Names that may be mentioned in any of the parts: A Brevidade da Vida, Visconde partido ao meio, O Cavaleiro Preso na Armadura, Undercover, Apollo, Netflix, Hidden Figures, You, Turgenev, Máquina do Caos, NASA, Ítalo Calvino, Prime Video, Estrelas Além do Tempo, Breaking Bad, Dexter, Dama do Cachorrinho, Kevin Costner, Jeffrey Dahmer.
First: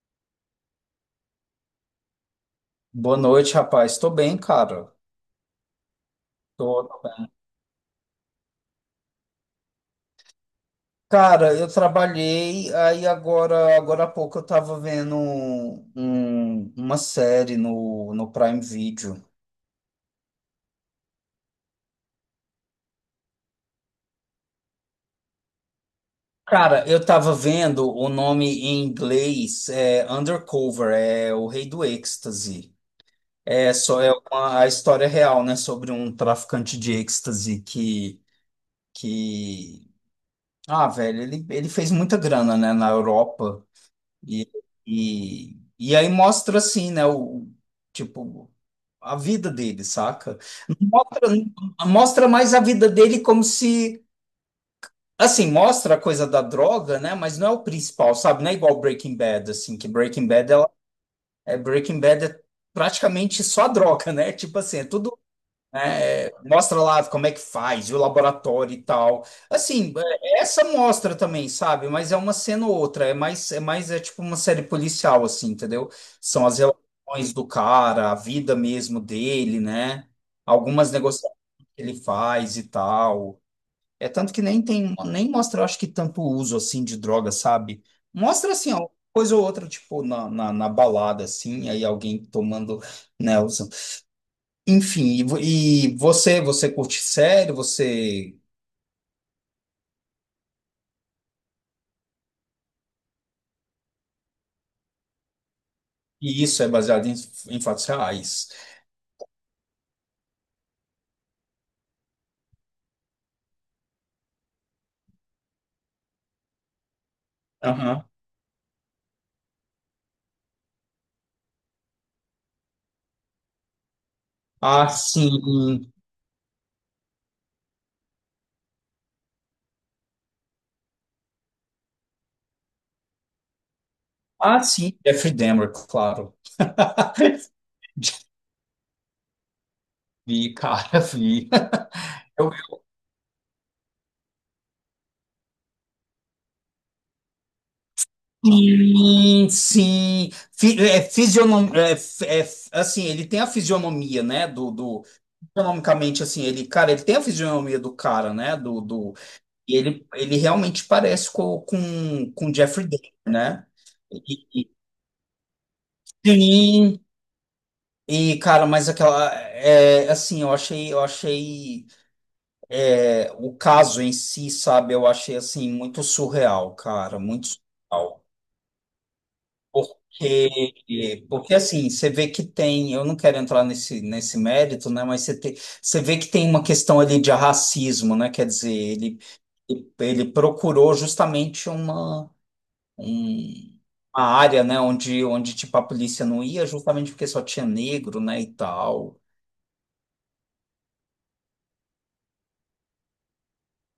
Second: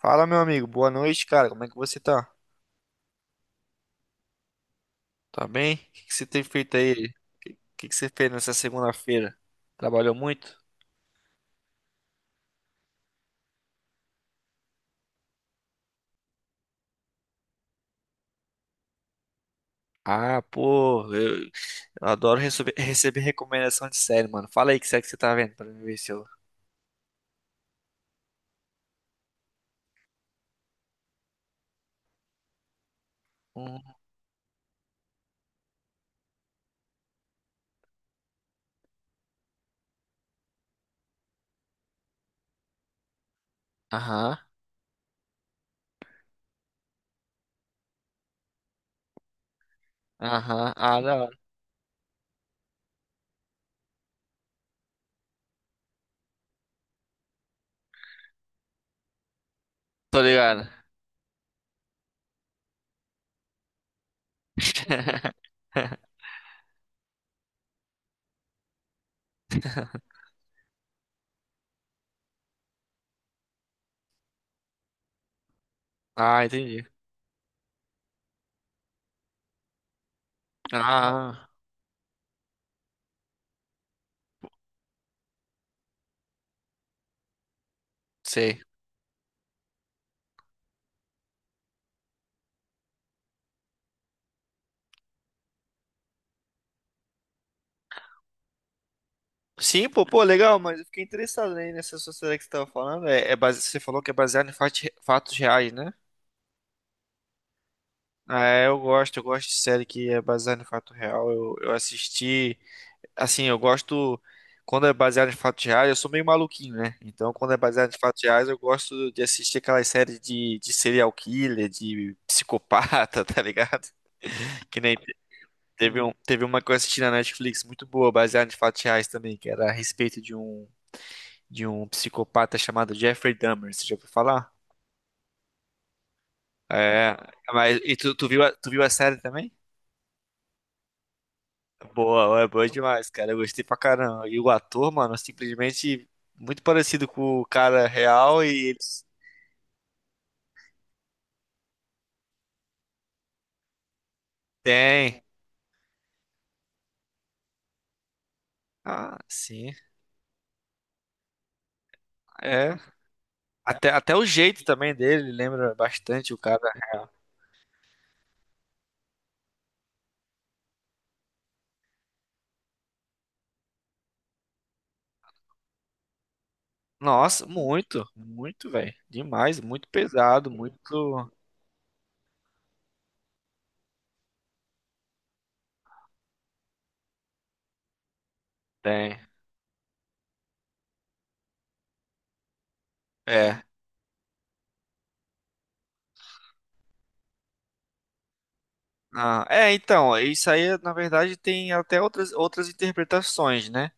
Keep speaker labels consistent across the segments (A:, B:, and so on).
A: Fala, meu amigo. Boa noite, cara. Como é que você tá?
B: Boa noite, rapaz. Tô bem, cara.
A: Tá bem? O que que você tem feito
B: Tô,
A: aí?
B: tô
A: O
B: bem.
A: que que você fez nessa segunda-feira? Trabalhou muito?
B: Cara, eu trabalhei, aí agora há pouco eu tava vendo uma série no Prime Video.
A: Ah, pô, eu adoro receber recomendação de série, mano. Fala aí que série que você tá vendo pra mim ver se eu.
B: Cara, eu tava vendo o nome em inglês, é Undercover, é o Rei do Êxtase. É
A: Hum,
B: só é uma, a história é real, né, sobre um traficante de êxtase que ah, velho, ele fez muita grana, né, na Europa.
A: Aham,
B: E, e aí mostra assim, né, tipo, a vida dele, saca?
A: aham,
B: Não
A: ah, da
B: mostra,
A: hora.
B: mostra mais a vida dele como se, assim, mostra a coisa da droga, né, mas não é o principal, sabe? Não é igual Breaking Bad, assim, que
A: Tô
B: Breaking Bad,
A: ligado.
B: ela, é, Breaking Bad é praticamente só a droga, né? Tipo assim, é tudo, né? É, mostra lá como é que faz, e o laboratório e tal. Assim, essa mostra também, sabe? Mas é uma cena ou outra, é mais, é mais tipo uma série policial, assim, entendeu?
A: Ah,
B: São as
A: entendi.
B: relações do cara, a vida mesmo dele, né? Algumas negociações
A: Ah,
B: que ele faz e tal. É tanto que nem tem, nem mostra, eu acho que tanto uso assim de droga, sabe? Mostra
A: sei.
B: assim, ó, coisa ou outra, tipo, na balada, assim, aí alguém tomando, né, enfim, e você curte série, você,
A: Sim, pô, pô, legal, mas eu fiquei interessado aí nessa sua série que você tava falando. É, é base... Você falou que é baseado em fatos reais, né?
B: e isso é baseado em fatos
A: Ah,
B: reais.
A: é, eu gosto de série que é baseada em fato real. Eu assisti, assim, eu gosto quando é baseado em fatos reais, eu sou meio maluquinho, né? Então, quando é baseado em
B: Aham.
A: fatos reais, eu gosto de assistir aquelas séries de serial killer, de psicopata, tá ligado? Que
B: Ah,
A: nem te-
B: sim.
A: teve um, teve uma que eu assisti na Netflix muito boa, baseada em fatos reais também, que era a respeito de um psicopata chamado Jeffrey Dahmer, você já ouviu falar?
B: Ah, sim. Jeffrey Dahmer, claro.
A: É, mas e tu, tu viu a série também?
B: Vi, cara, vi.
A: Boa, é
B: Eu-
A: boa demais, cara. Eu gostei pra caramba. E o ator, mano, simplesmente muito parecido com o cara real e eles
B: Sim, sim. Fi- é, fisionom, é, f- assim, ele tem a fisionomia, né?
A: têm.
B: Fisionomicamente, assim, ele, cara, ele tem a fisionomia do cara, né?
A: Ah, sim.
B: E ele realmente parece com
A: É.
B: Jeffrey Dahmer, né?
A: Até o
B: E-
A: jeito
B: e-
A: também dele lembra bastante o cara
B: Sim.
A: real.
B: E, cara, mas aquela. É, assim, eu achei. É, o caso em si, sabe? Eu achei, assim, muito surreal, cara,
A: Nossa,
B: muito
A: muito,
B: surreal.
A: muito, velho. Demais, muito pesado,
B: Porque,
A: muito.
B: porque assim, você vê que tem. Eu não quero entrar nesse mérito, né? Mas você, tem, você vê que tem uma questão ali de racismo, né? Quer dizer,
A: Tem.
B: ele, procurou justamente uma.
A: É.
B: um- uma área, né, onde tipo a polícia não ia, justamente porque só tinha negro, né, e tal.
A: Ah, é, então, isso aí, na verdade, tem até outras interpretações, né?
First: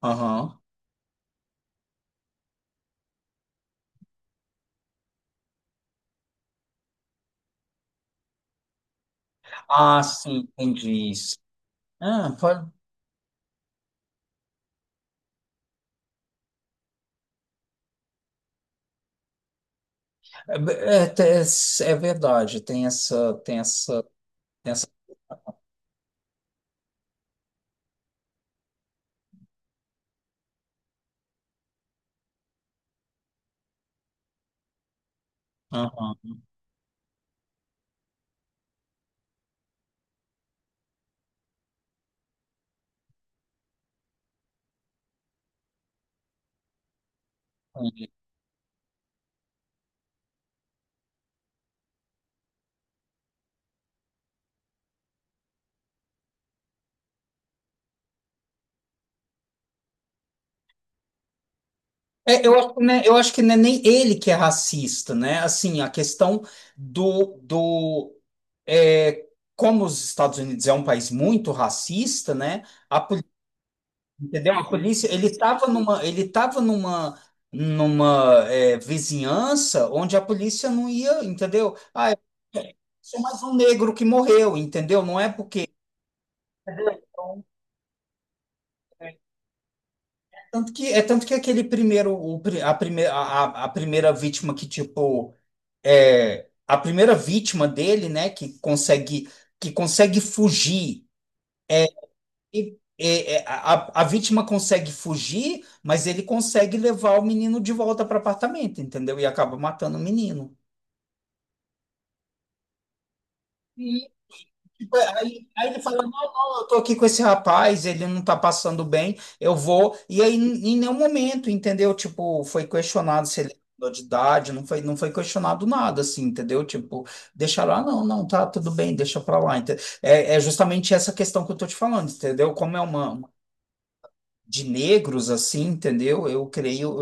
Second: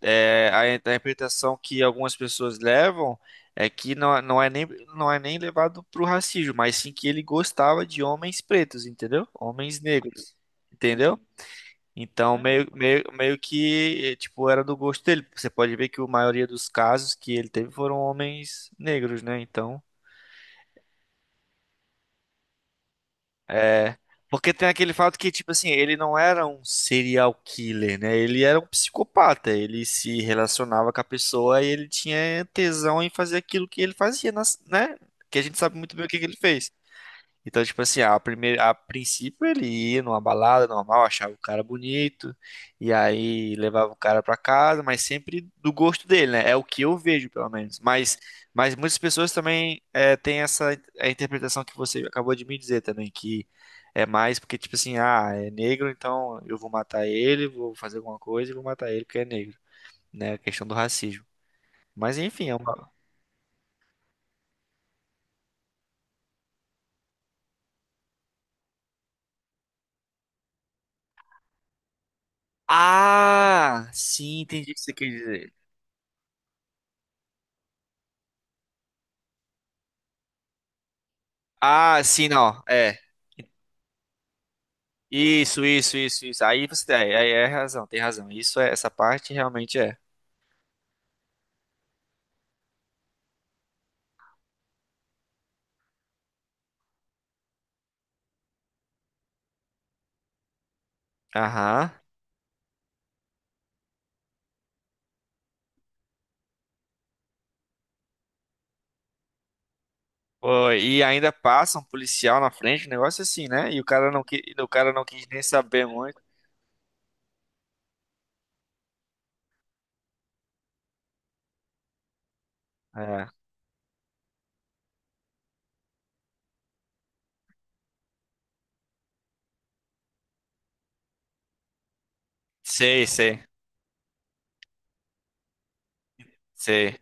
A: É,
B: Aham.
A: a interpretação que algumas pessoas levam é que não é nem, não é nem levado pro racismo, mas sim que ele gostava de homens pretos, entendeu? Homens
B: Ah,
A: negros,
B: sim, entendi
A: entendeu?
B: isso. Ah,
A: Então, meio,
B: pode.
A: meio, meio que, tipo, era do gosto dele. Você pode ver que a maioria dos casos que ele teve foram homens negros, né? Então.
B: É, é, é verdade, tem essa, tem
A: É,
B: essa,
A: porque tem
B: tem essa.
A: aquele fato que, tipo assim, ele não era um serial killer, né? Ele era um psicopata. Ele se relacionava com a pessoa e ele tinha tesão em fazer aquilo que ele fazia, né? Que a gente sabe muito bem o
B: Aham,
A: que que ele fez. Então, tipo assim, primeira, a princípio ele ia numa balada normal, achava o cara bonito, e aí levava o cara pra casa, mas sempre do gosto dele, né? É o que eu vejo, pelo menos.
B: entendi.
A: Mas muitas pessoas também têm essa a interpretação que você acabou de me dizer também, que é mais porque, tipo assim, ah, é negro, então eu vou matar ele, vou fazer alguma coisa e vou matar ele porque é negro, né? A questão do racismo. Mas
B: É,
A: enfim, é
B: eu, acho que
A: uma.
B: não é- eu acho que não é nem ele que é racista, né? Assim, a questão do é, como os Estados Unidos é um país muito racista, né? A
A: Ah, sim,
B: Entendeu? A
A: entendi o que você quer
B: polícia, ele
A: dizer.
B: estava numa, ele tava numa, numa é, vizinhança onde a polícia não ia, entendeu?
A: Ah,
B: Ah, é,
A: sim, não.
B: é
A: É.
B: só mais um negro que morreu, entendeu? Não é
A: Isso,
B: porque
A: isso, isso, isso. Aí é razão, tem razão. Isso é, essa parte realmente é.
B: é tanto que aquele primeiro, a primeira, a primeira vítima que tipo é a primeira vítima dele, né, que consegue fugir.
A: Aham.
B: E, a vítima consegue fugir, mas ele consegue levar o menino de volta para o apartamento, entendeu? E acaba matando o menino.
A: Pô, e ainda passa um policial na frente, um negócio assim, né? E o
B: Sim.
A: cara não quis, o cara
B: Tipo,
A: não
B: é,
A: quis nem
B: Aí, aí ele
A: saber
B: fala,
A: muito.
B: não, eu tô aqui com esse rapaz, ele não tá passando bem, eu vou. E aí, em nenhum momento, entendeu? Tipo, foi
A: É.
B: questionado se ele mudou de idade, não foi questionado nada, assim, entendeu? Tipo, deixa lá, não, não, tá tudo bem, deixa pra lá. É, justamente essa questão que eu tô te falando, entendeu? Como é
A: Sei,
B: uma
A: sei,
B: de negros, assim, entendeu? Eu
A: sei.
B: creio,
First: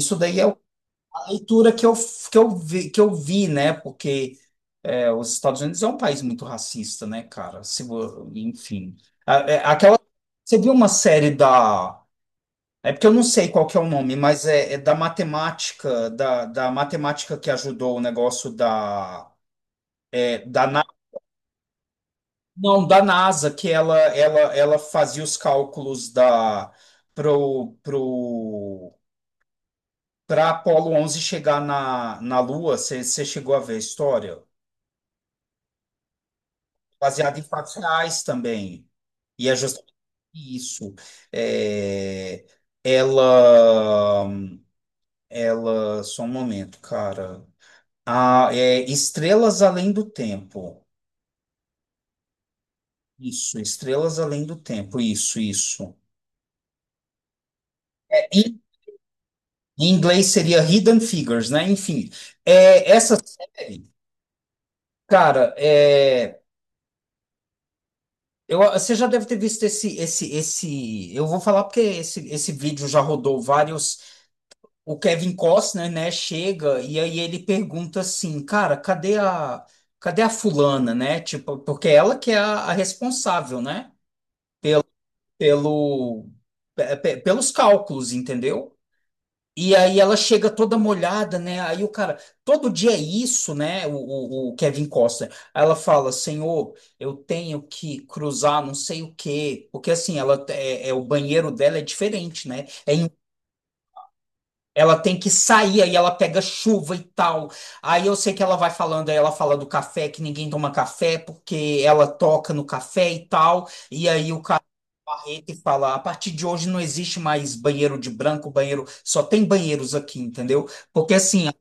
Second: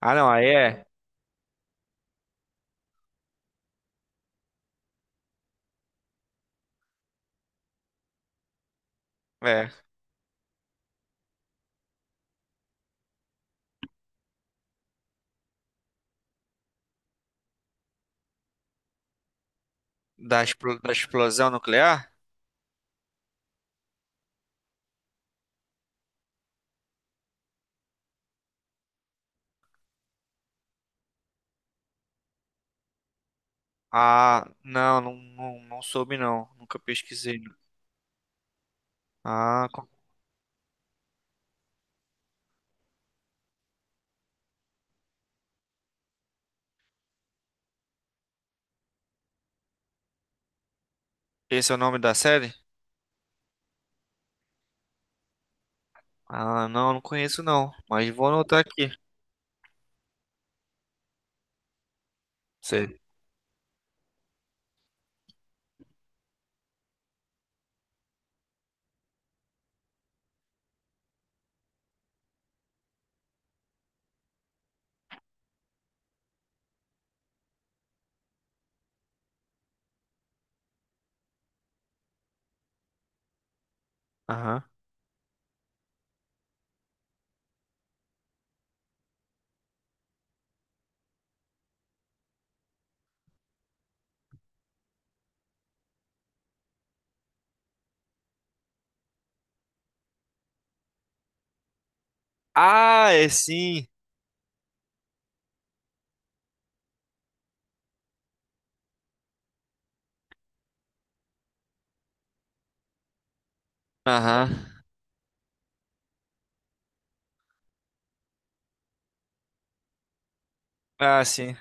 A: Ah, não,
B: daí é
A: aí é,
B: a leitura que eu vi, né? Porque os Estados Unidos é um país muito racista, né, cara? Se, vo- enfim. A- é-
A: é
B: Aquela. Você viu uma série da. É porque eu não sei qual que é o nome, mas é da matemática, da matemática que ajudou o negócio da, é,
A: da,
B: da Na-
A: da explosão nuclear?
B: não, da NASA, que ela fazia os cálculos da pro, pro, para Apolo 11 chegar na Lua. Você chegou a ver a história?
A: Ah, não, não, não, não soube não, nunca pesquisei.
B: Baseado em
A: Não.
B: fatos reais também. E é
A: Ah, co-
B: justamente isso. É, ela, só um momento, cara. Ah, é Estrelas Além do Tempo.
A: esse é o nome da série?
B: Isso, Estrelas Além do Tempo. Isso, isso.
A: Ah, não, não conheço não, mas vou
B: É,
A: anotar
B: Em
A: aqui.
B: em inglês seria Hidden Figures, né? Enfim,
A: Sei.
B: essa série, cara, você já deve ter visto esse, esse. Eu vou falar porque esse vídeo já rodou vários. O Kevin Costner, né, chega e aí ele pergunta assim, cara, cadê a fulana, né? Tipo, porque ela que é a responsável, né?
A: Aham.
B: Pelo, pelo, pelos cálculos, entendeu? E aí ela chega toda molhada, né? Aí o cara, todo dia é isso, né? O Kevin Costner. Aí ela fala, Senhor, eu tenho que cruzar não sei o quê. Porque assim, ela o banheiro dela é diferente, né?
A: Ah, é sim.
B: Ela tem que sair, aí ela pega chuva e tal. Aí eu sei que ela vai falando, aí ela fala do café, que ninguém toma café, porque ela toca no café e tal. E aí o
A: Aham.
B: carrete fala: a partir de hoje não existe mais banheiro de branco, banheiro, só tem banheiros aqui, entendeu? Porque
A: Ah,
B: assim, a
A: sim.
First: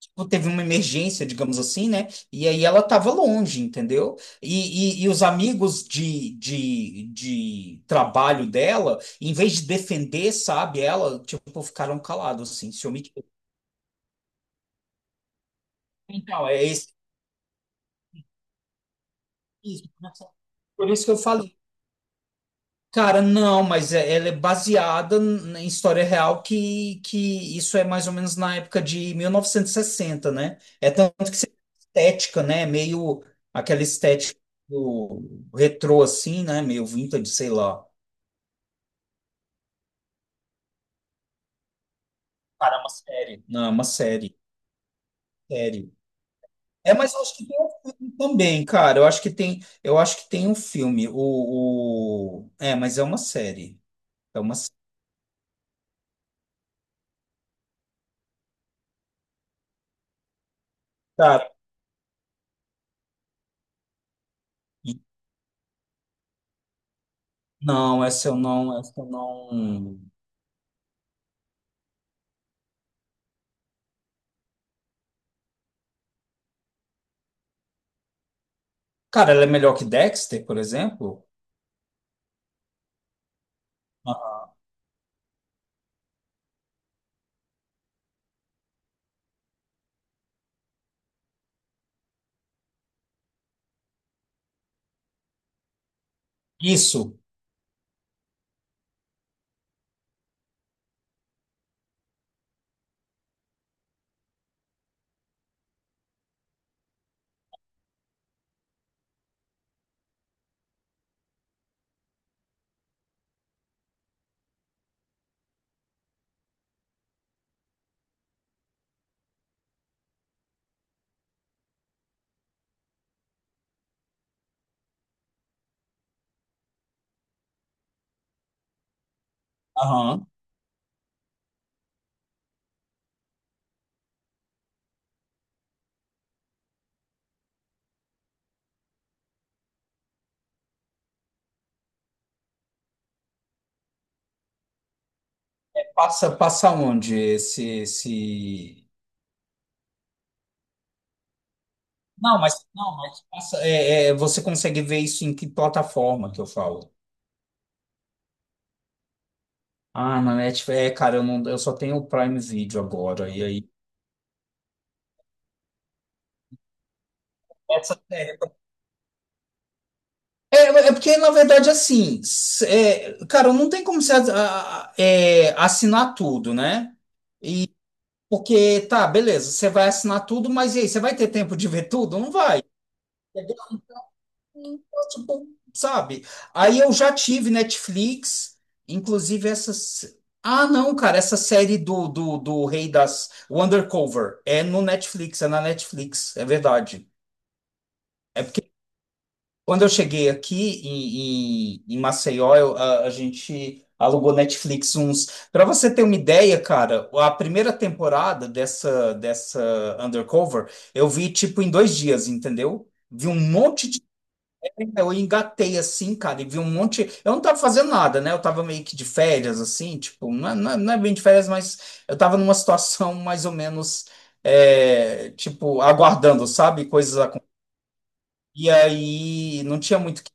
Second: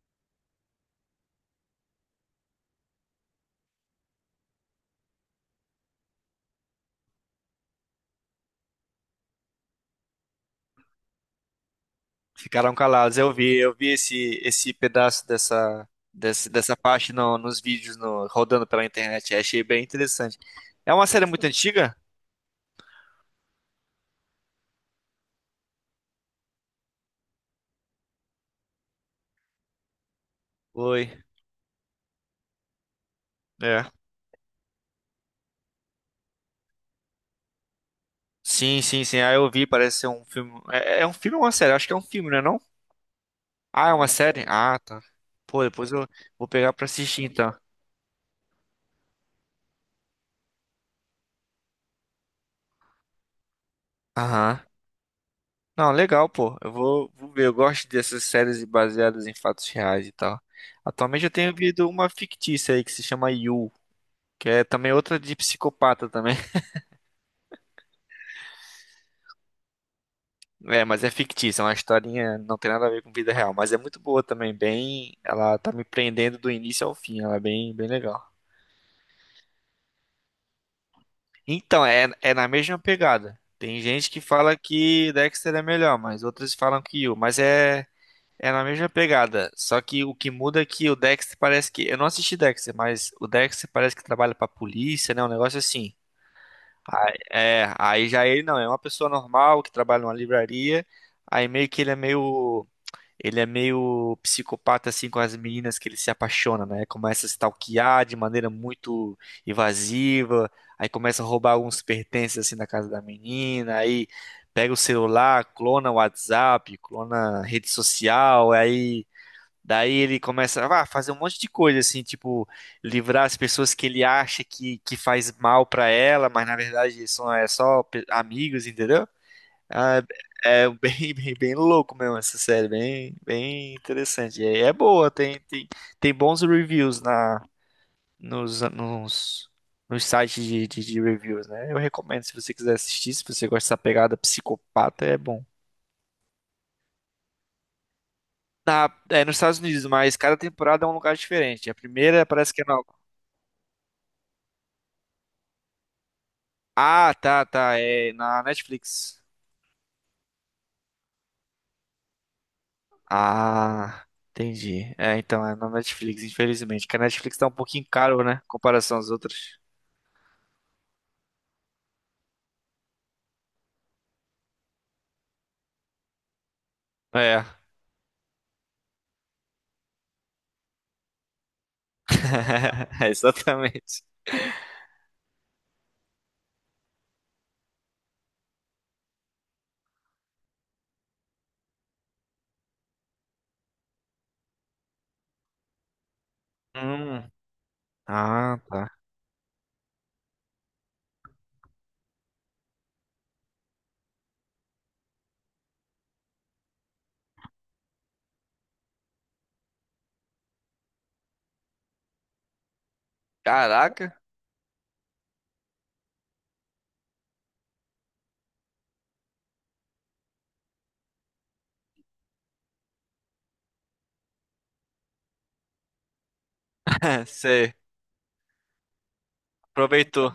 B: tipo, teve uma emergência, digamos assim, né? E aí ela tava longe, entendeu? E os amigos de trabalho dela, em vez de defender, sabe, ela, tipo, ficaram calados, assim,
A: Ficaram
B: se
A: calados.
B: omitiram.
A: Eu vi esse, esse pedaço desse,
B: Então,
A: dessa parte nos vídeos rodando pela internet. Achei bem
B: isso, né?
A: interessante.
B: Por
A: É
B: isso
A: uma
B: que eu
A: série muito
B: falei.
A: antiga?
B: Cara, não, mas ela é baseada em história real que isso é mais ou menos na época de 1960, né? É
A: Oi.
B: tanto que estética, né? Meio aquela
A: É.
B: estética do retrô, assim, né? Meio vintage, sei lá.
A: Sim, sim, sim. Ah, eu vi, parece ser um filme. É, é um filme ou uma série? Acho que é um filme, né, não?
B: Cara, é uma série. Não, é uma
A: Ah, é uma
B: série.
A: série? Ah, tá. Pô, depois
B: Série.
A: eu vou pegar pra
B: É, mas eu
A: assistir
B: acho que
A: então.
B: tem um filme também, cara. Eu acho que tem um filme. É, mas é uma série. É uma
A: Aham.
B: série.
A: Não, legal, pô. Vou ver. Eu gosto dessas séries baseadas em fatos reais e tal. Atualmente eu
B: Cara,
A: tenho visto uma fictícia aí que se chama You. Que é também outra de psicopata também.
B: não, essa eu não, essa eu não.
A: É, mas é fictícia, é uma historinha, não tem nada a ver com vida real, mas é muito boa também, bem, ela tá me prendendo do início ao fim, ela é bem, bem legal.
B: Cara, ela é melhor que Dexter, por exemplo?
A: Então, é na mesma pegada. Tem gente que
B: Ah,
A: fala que Dexter é melhor, mas outras falam que Yu, mas é na mesma pegada, só que o que muda é que o Dexter parece que, eu não assisti Dexter, mas o Dexter parece que trabalha pra polícia, né, um negócio assim.
B: isso.
A: É, aí já ele não, é uma pessoa normal que trabalha numa livraria, aí meio que ele é meio psicopata assim com as meninas que ele se apaixona, né? Começa a stalkear de maneira muito invasiva, aí começa a roubar alguns pertences assim na casa da menina, aí pega o celular, clona o WhatsApp, clona a rede social, aí daí ele começa a fazer um monte de coisa assim, tipo livrar as pessoas que ele acha que faz mal pra ela, mas na verdade são só amigos, entendeu? Ah,
B: Aham.
A: é é bem, bem, bem louco mesmo essa série, bem, bem interessante. E aí é boa, tem bons reviews nos, nos, nos sites de reviews, né? Eu recomendo se você quiser assistir, se você gosta dessa pegada psicopata, é bom.
B: Passa, passa onde esse, esse.
A: Na, é nos Estados Unidos, mas cada temporada é um lugar diferente. A primeira
B: Não,
A: parece
B: mas
A: que é na...
B: não, mas passa, você consegue ver isso em que plataforma que eu falo?
A: Tá, é na Netflix.
B: Ah, na Netflix, cara, eu não, eu só tenho o Prime Video agora e aí
A: Ah, entendi. É, então, é na Netflix, infelizmente, que a Netflix tá um pouquinho
B: essa
A: caro,
B: série.
A: né? Em comparação às outras.
B: É, porque na verdade assim, cara, não tem como você assinar tudo, né?
A: É.
B: Porque, tá, beleza, você vai assinar tudo, mas e aí, você vai ter tempo de ver tudo? Não vai. É
A: Exatamente.
B: tipo, sabe? Aí eu já tive Netflix, inclusive essas. Ah, não, cara, essa série do Rei das. O Undercover. É no Netflix, é na Netflix, é verdade.
A: Hum.
B: É
A: Ah, tá.
B: Quando eu cheguei aqui em Maceió, a gente alugou Netflix uns. Para você ter uma ideia, cara, a primeira temporada dessa Undercover eu vi tipo em 2 dias, entendeu? Vi um monte de.
A: Caraca.
B: Eu engatei assim, cara, e vi um monte. Eu não tava fazendo nada, né? Eu tava meio que de férias, assim, tipo, não é bem de férias, mas eu tava numa situação mais ou menos, tipo, aguardando, sabe? Coisas acontecendo.
A: Você
B: E aí não tinha muito
A: aproveitou.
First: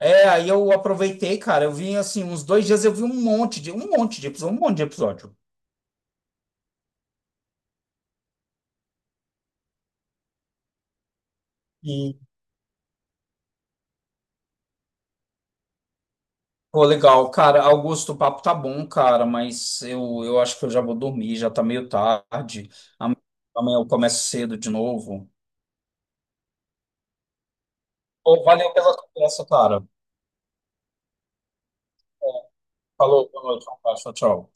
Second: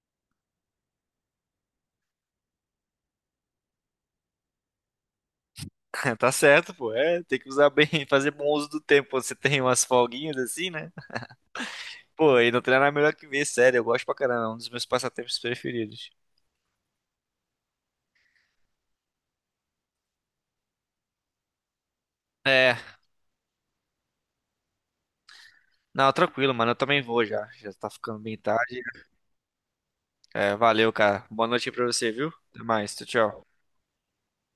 B: aí eu aproveitei, cara. Eu vi assim, uns 2 dias eu vi um monte de episódio, um monte de episódio.
A: Tá certo, pô. É, tem que usar bem, fazer bom uso do tempo. Você tem umas folguinhas assim, né?
B: E,
A: Pô, e não tem nada melhor que ver, sério. Eu gosto pra caramba. É um dos meus passatempos preferidos.
B: pô, legal, cara. Augusto, o papo tá bom, cara, mas eu acho que eu já vou dormir, já tá meio tarde.
A: É,
B: Amanhã amanhã eu começo cedo de novo.
A: não, tranquilo, mano. Eu também vou já. Já tá ficando bem
B: Pô, valeu
A: tarde.
B: pela conversa, cara.
A: É, valeu, cara. Boa noite aí pra você, viu?
B: É,
A: Até mais. Tchau,
B: Falou, boa
A: tchau.
B: noite, um abraço, tchau, tchau.